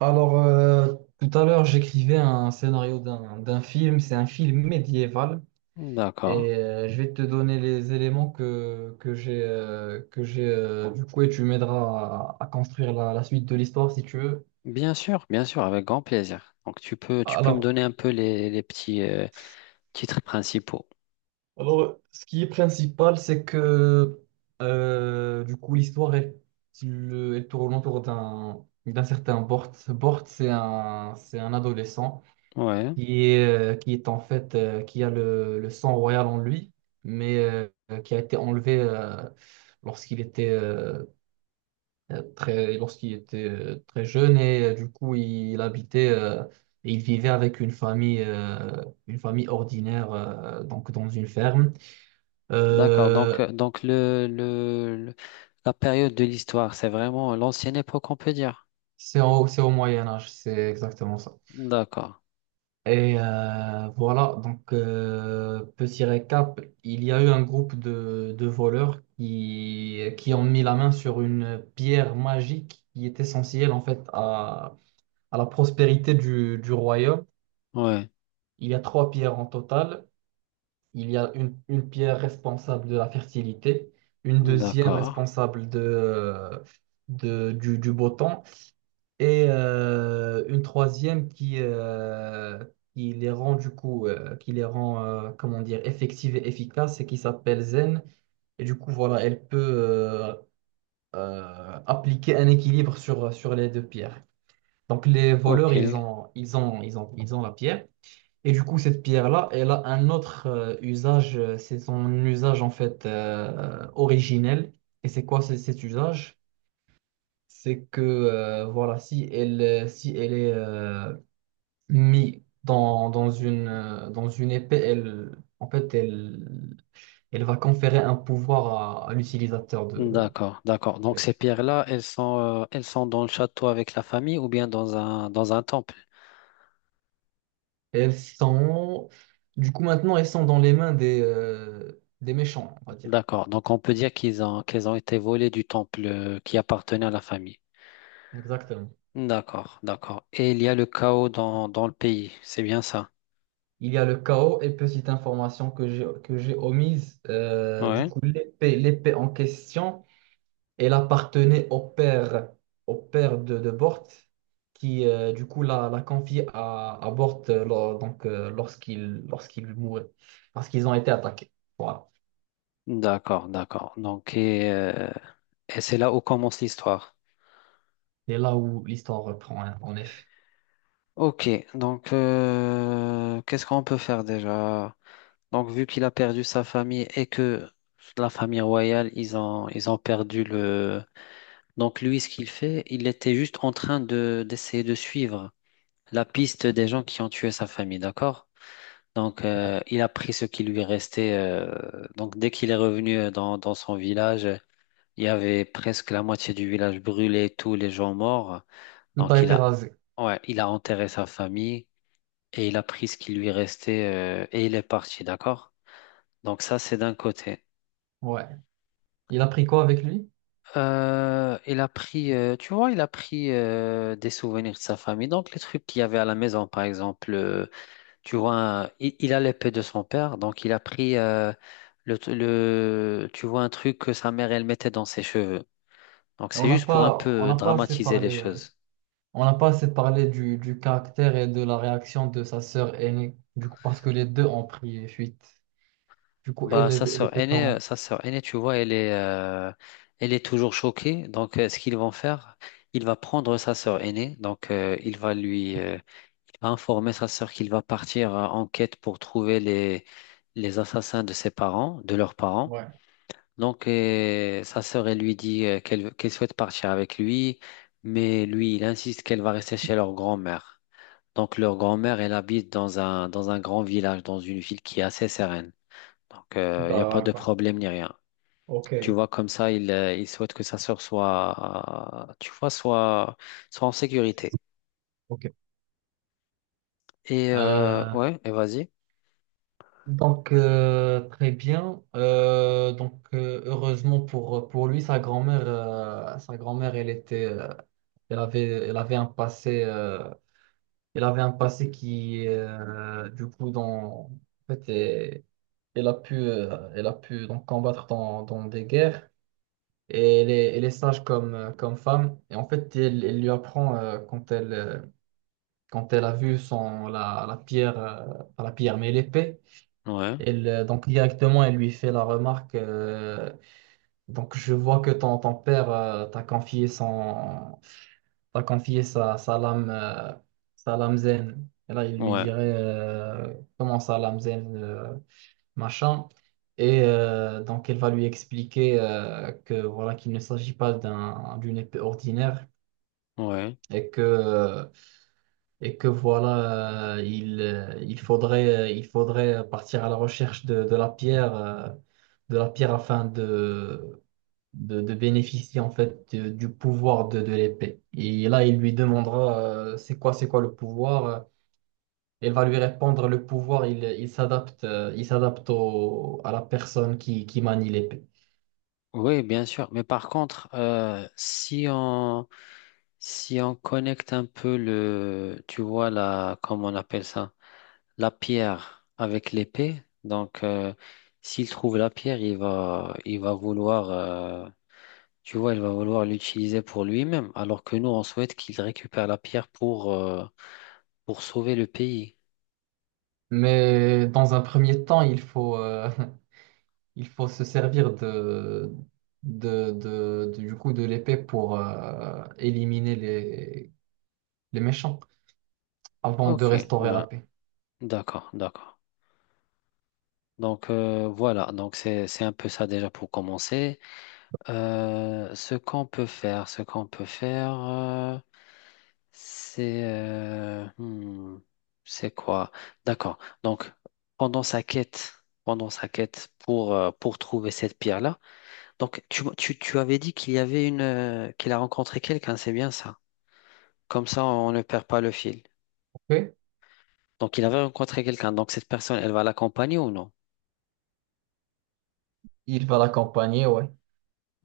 Alors, tout à l'heure, j'écrivais un scénario d'un film. C'est un film médiéval D'accord. et je vais te donner les éléments que j'ai du coup, et tu m'aideras à construire la suite de l'histoire si tu veux. Bien sûr, avec grand plaisir. Donc tu peux me Alors, donner un peu les petits titres principaux. alors, ce qui est principal, c'est que du coup elle tourne autour d'un certain Bort. Bort, c'est un adolescent Ouais, qui est en fait, qui a le sang royal en lui, mais qui a été enlevé lorsqu'il était, lorsqu'il était très jeune, et du coup il, habitait il vivait avec une famille ordinaire, donc dans une ferme. d'accord. Donc Euh, euh, donc la période de l'histoire, c'est vraiment l'ancienne époque, on peut dire. c'est au, c'est au Moyen Âge, c'est exactement ça. D'accord. Et voilà, donc petit récap, il y a eu un groupe de voleurs qui ont mis la main sur une pierre magique qui est essentielle en fait à la prospérité du royaume. Ouais. Il y a trois pierres en total. Il y a une pierre responsable de la fertilité, une deuxième D'accord. responsable du beau temps, et une troisième qui les rend du coup, qui les rend, comment dire, effectives et efficaces, et qui s'appelle Zen. Et du coup, voilà, elle peut appliquer un équilibre sur les deux pierres. Donc les voleurs, OK. Ils ont la pierre. Et du coup, cette pierre-là, elle a un autre usage. C'est son usage en fait originel. Et c'est quoi c'est cet usage? C'est que voilà, si elle est mis dans une épée, elle, en fait, elle, elle va conférer un pouvoir à l'utilisateur D'accord, d'accord. de Donc ces l'épée. pierres-là, elles sont dans le château avec la famille ou bien dans un temple. Elles sont, du coup, maintenant, elles sont dans les mains des méchants, on va dire. D'accord. Donc on peut dire qu'elles ont été volées du temple qui appartenait à la famille. Exactement. D'accord, d'accord. Et il y a le chaos dans le pays, c'est bien ça? Il y a le chaos, et petite information que j'ai omise. Du Ouais. coup, l'épée en question. Elle appartenait au père de Bort, qui du coup l'a confiée à Bort donc, lorsqu'il mourait, parce qu'ils ont été attaqués. Voilà. D'accord, d'accord. Donc, et c'est là où commence l'histoire. Et là où l'histoire reprend, hein, en effet. Ok, donc qu'est-ce qu'on peut faire déjà? Donc, vu qu'il a perdu sa famille et que la famille royale, ils ont perdu le. Donc, lui, ce qu'il fait, il était juste en train d'essayer de suivre la piste des gens qui ont tué sa famille, d'accord? Donc, il a pris ce qui lui restait. Donc, dès qu'il est revenu dans son village, il y avait presque la moitié du village brûlé, tous les gens morts. Il a Donc, été rasé. ouais, il a enterré sa famille et il a pris ce qui lui restait et il est parti, d'accord? Donc, ça, c'est d'un côté. Ouais. Il a pris quoi avec lui? Il a pris, tu vois, il a pris des souvenirs de sa famille. Donc, les trucs qu'il y avait à la maison, par exemple. Tu vois, il a l'épée de son père, donc il a pris tu vois, un truc que sa mère, elle mettait dans ses cheveux. Donc c'est juste pour un On peu n'a pas assez dramatiser les parlé, choses. on n'a pas assez parlé du caractère et de la réaction de sa sœur aînée, du coup, parce que les deux ont pris fuite. Du coup, elle, Bah, sa elle sœur était aînée, euh, comment? sa sœur aînée, tu vois, elle est toujours choquée. Donc, ce qu'ils vont faire, il va prendre sa sœur aînée. Donc, il va informer sa sœur qu'il va partir en quête pour trouver les assassins de leurs parents. Ouais, Donc, sa sœur, elle lui dit qu'elle souhaite partir avec lui, mais lui, il insiste qu'elle va rester chez leur grand-mère. Donc, leur grand-mère, elle habite dans un grand village, dans une ville qui est assez sereine. Donc, il n'y a pas de d'accord. problème ni rien. Tu Ok. vois, comme ça, il souhaite que sa sœur tu vois, soit en sécurité. Ok. Euh, Ouais, et vas-y. donc très bien. Donc heureusement pour lui, sa grand-mère, elle avait un passé, elle avait un passé qui, du coup, dans, en fait, elle a pu donc combattre dans des guerres. Et elle est sage comme comme femme. Et en fait, elle lui apprend, quand elle a vu son la pierre, pas la pierre, mais l'épée. Ouais, Donc directement, elle lui fait la remarque. Donc je vois que ton père t'a confié t'a confié sa lame zen. Et là, il lui ouais, dirait, comment ça, lame zen, machin. Et donc elle va lui expliquer que voilà, qu'il ne s'agit pas d'une épée ordinaire, ouais. et que voilà, il faudrait partir à la recherche de la pierre afin de bénéficier en fait du pouvoir de l'épée. Et là, il lui demandera, c'est quoi le pouvoir? Elle va lui répondre, le pouvoir, il s'adapte à la personne qui manie l'épée. Oui, bien sûr. Mais par contre, si on connecte un peu tu vois comment on appelle ça, la pierre avec l'épée. Donc, s'il trouve la pierre, il va vouloir, tu vois, il va vouloir l'utiliser pour lui-même. Alors que nous, on souhaite qu'il récupère la pierre pour sauver le pays. Mais dans un premier temps, il faut se servir du coup de l'épée pour éliminer les méchants avant de Ok, restaurer ouais. la paix. D'accord, d'accord. Donc, voilà, c'est un peu ça déjà pour commencer. Ce qu'on peut faire, c'est euh, hmm, c'est quoi? D'accord. Donc pendant sa quête, pendant sa quête pour trouver cette pierre-là. Donc tu avais dit qu'il y avait une qu'il a rencontré quelqu'un, c'est bien ça. Comme ça, on ne perd pas le fil. Ok? Donc il avait rencontré quelqu'un. Donc cette personne, elle va l'accompagner ou non? Il va l'accompagner, ouais.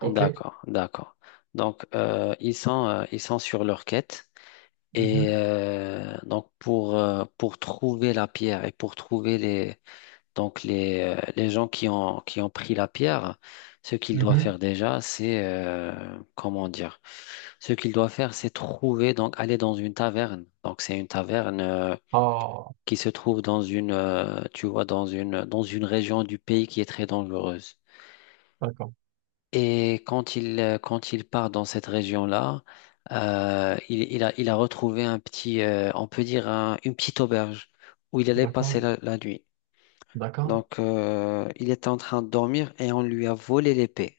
Ok? D'accord, d'accord. Donc, ils sont sur leur quête. Et Mhm, donc, pour trouver la pierre et pour trouver donc les gens qui ont pris la pierre, ce qu'il doit mhm. faire déjà, comment dire, ce qu'il doit faire, c'est trouver, donc aller dans une taverne. Donc, c'est une taverne Ah, qui se trouve tu vois, dans une région du pays qui est très dangereuse. d'accord, Et quand il part dans cette région-là, il a retrouvé on peut dire une petite auberge où il allait passer d'accord, la nuit. d'accord. Donc, il était en train de dormir et on lui a volé l'épée.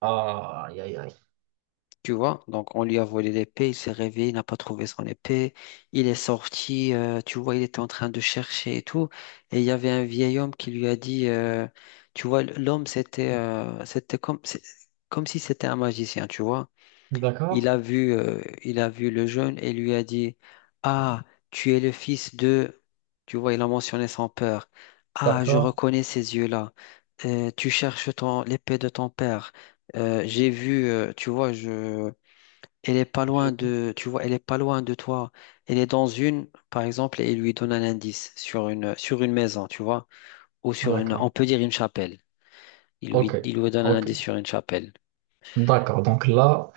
Ah, aïe, aïe, aïe. Tu vois? Donc, on lui a volé l'épée, il s'est réveillé, il n'a pas trouvé son épée. Il est sorti, tu vois, il était en train de chercher et tout. Et il y avait un vieil homme qui lui a dit, tu vois, l'homme, c'était comme comme si c'était un magicien, tu vois. Il D'accord, a vu, euh, il a vu le jeune et lui a dit, ah, tu es le fils de. Tu vois, il a mentionné son père. Ah, je d'accord, reconnais ces yeux-là. Tu cherches l'épée de ton père. J'ai vu, tu vois, je. Elle est pas loin j'ai vu. de, tu vois, elle est pas loin de toi. Elle est dans une, par exemple, et il lui donne un indice sur une maison, tu vois, ou sur une, on D'accord. peut dire une chapelle. Il Ok, lui, il lui donne un ok. indice sur une chapelle. D'accord, donc là.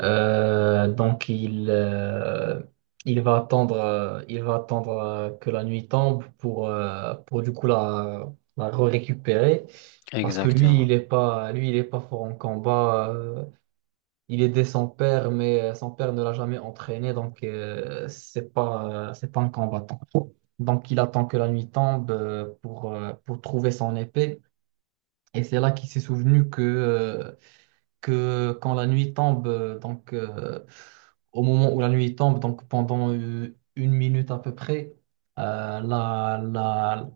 Donc il va attendre que la nuit tombe pour du coup la récupérer, parce que Exactement. Lui il est pas fort en combat. Il est aidé son père, mais son père ne l'a jamais entraîné, donc c'est pas un combattant. Donc il attend que la nuit tombe pour trouver son épée, et c'est là qu'il s'est souvenu que quand la nuit tombe, au moment où la nuit tombe, donc pendant une minute à peu près, euh, la, la,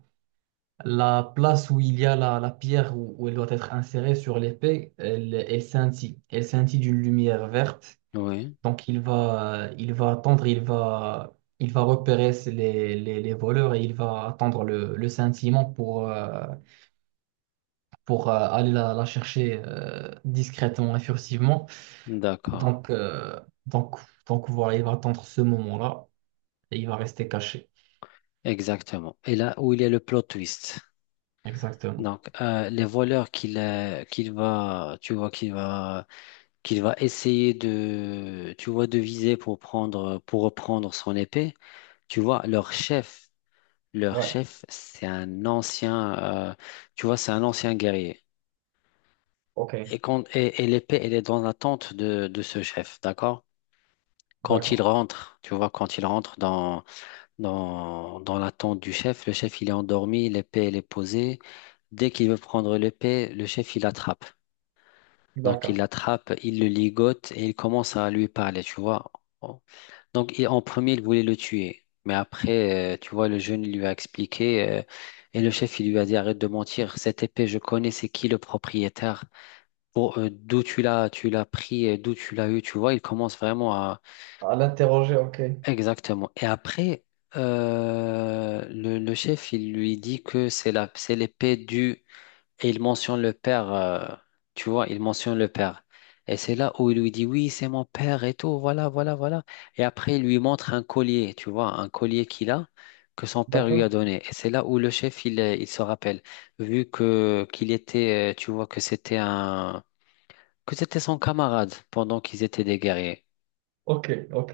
la place où il y a la pierre où elle doit être insérée sur l'épée, elle scintille. Elle scintille d'une lumière verte. Oui, Donc il va attendre, il va repérer les voleurs, et il va attendre le scintillement pour, aller la chercher discrètement et furtivement. d'accord. Donc, euh, donc, donc voilà, il va attendre ce moment-là, et il va rester caché. Exactement. Et là où il y a le plot twist. Exactement. Donc, les voleurs qu'il va, tu vois, qu'il va essayer tu vois, de viser pour reprendre son épée. Tu vois, leur chef, leur Ouais, chef, tu vois, c'est un ancien guerrier. ok, Et l'épée, elle est dans la tente de ce chef, d'accord? D'accord, Tu vois, quand il rentre dans l'attente du chef. Le chef, il est endormi, l'épée, elle est posée. Dès qu'il veut prendre l'épée, le chef, il l'attrape. Donc, il d'accord. l'attrape, il le ligote et il commence à lui parler, tu vois. Donc, en premier, il voulait le tuer. Mais après, tu vois, le jeune il lui a expliqué et le chef, il lui a dit, arrête de mentir. Cette épée, je connais, c'est qui le propriétaire? D'où tu l'as pris, et d'où tu l'as eu, tu vois. Il commence vraiment. À l'interroger, ok, Exactement. Et après, le chef, il lui dit que c'est l'épée du. Et il mentionne le père, tu vois, il mentionne le père. Et c'est là où il lui dit, oui, c'est mon père et tout, voilà, voilà, voilà. Et après, il lui montre un collier, tu vois, un collier qu'il a, que son père lui d'accord, a donné. Et c'est là où le chef, il se rappelle, vu que qu'il était, tu vois, que c'était un. Que c'était son camarade pendant qu'ils étaient des guerriers. ok, ok,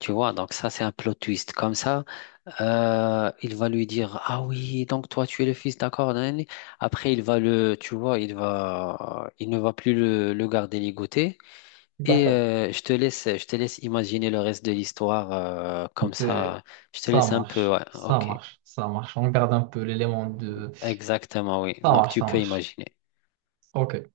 Tu vois, donc ça, c'est un plot twist. Comme ça. Il va lui dire, ah oui, donc toi tu es le fils, d'accord. Nan, nan, nan. Après, il va le, tu vois, il va, il ne va plus le garder ligoté. Et d'accord. Je te laisse imaginer le reste de l'histoire comme Euh, ça. Je te Ça laisse un peu, marche, ouais, ça ok. marche, ça marche. On garde un peu l'élément de… Exactement, oui. Ça Donc marche, tu ça peux marche. imaginer. Ok.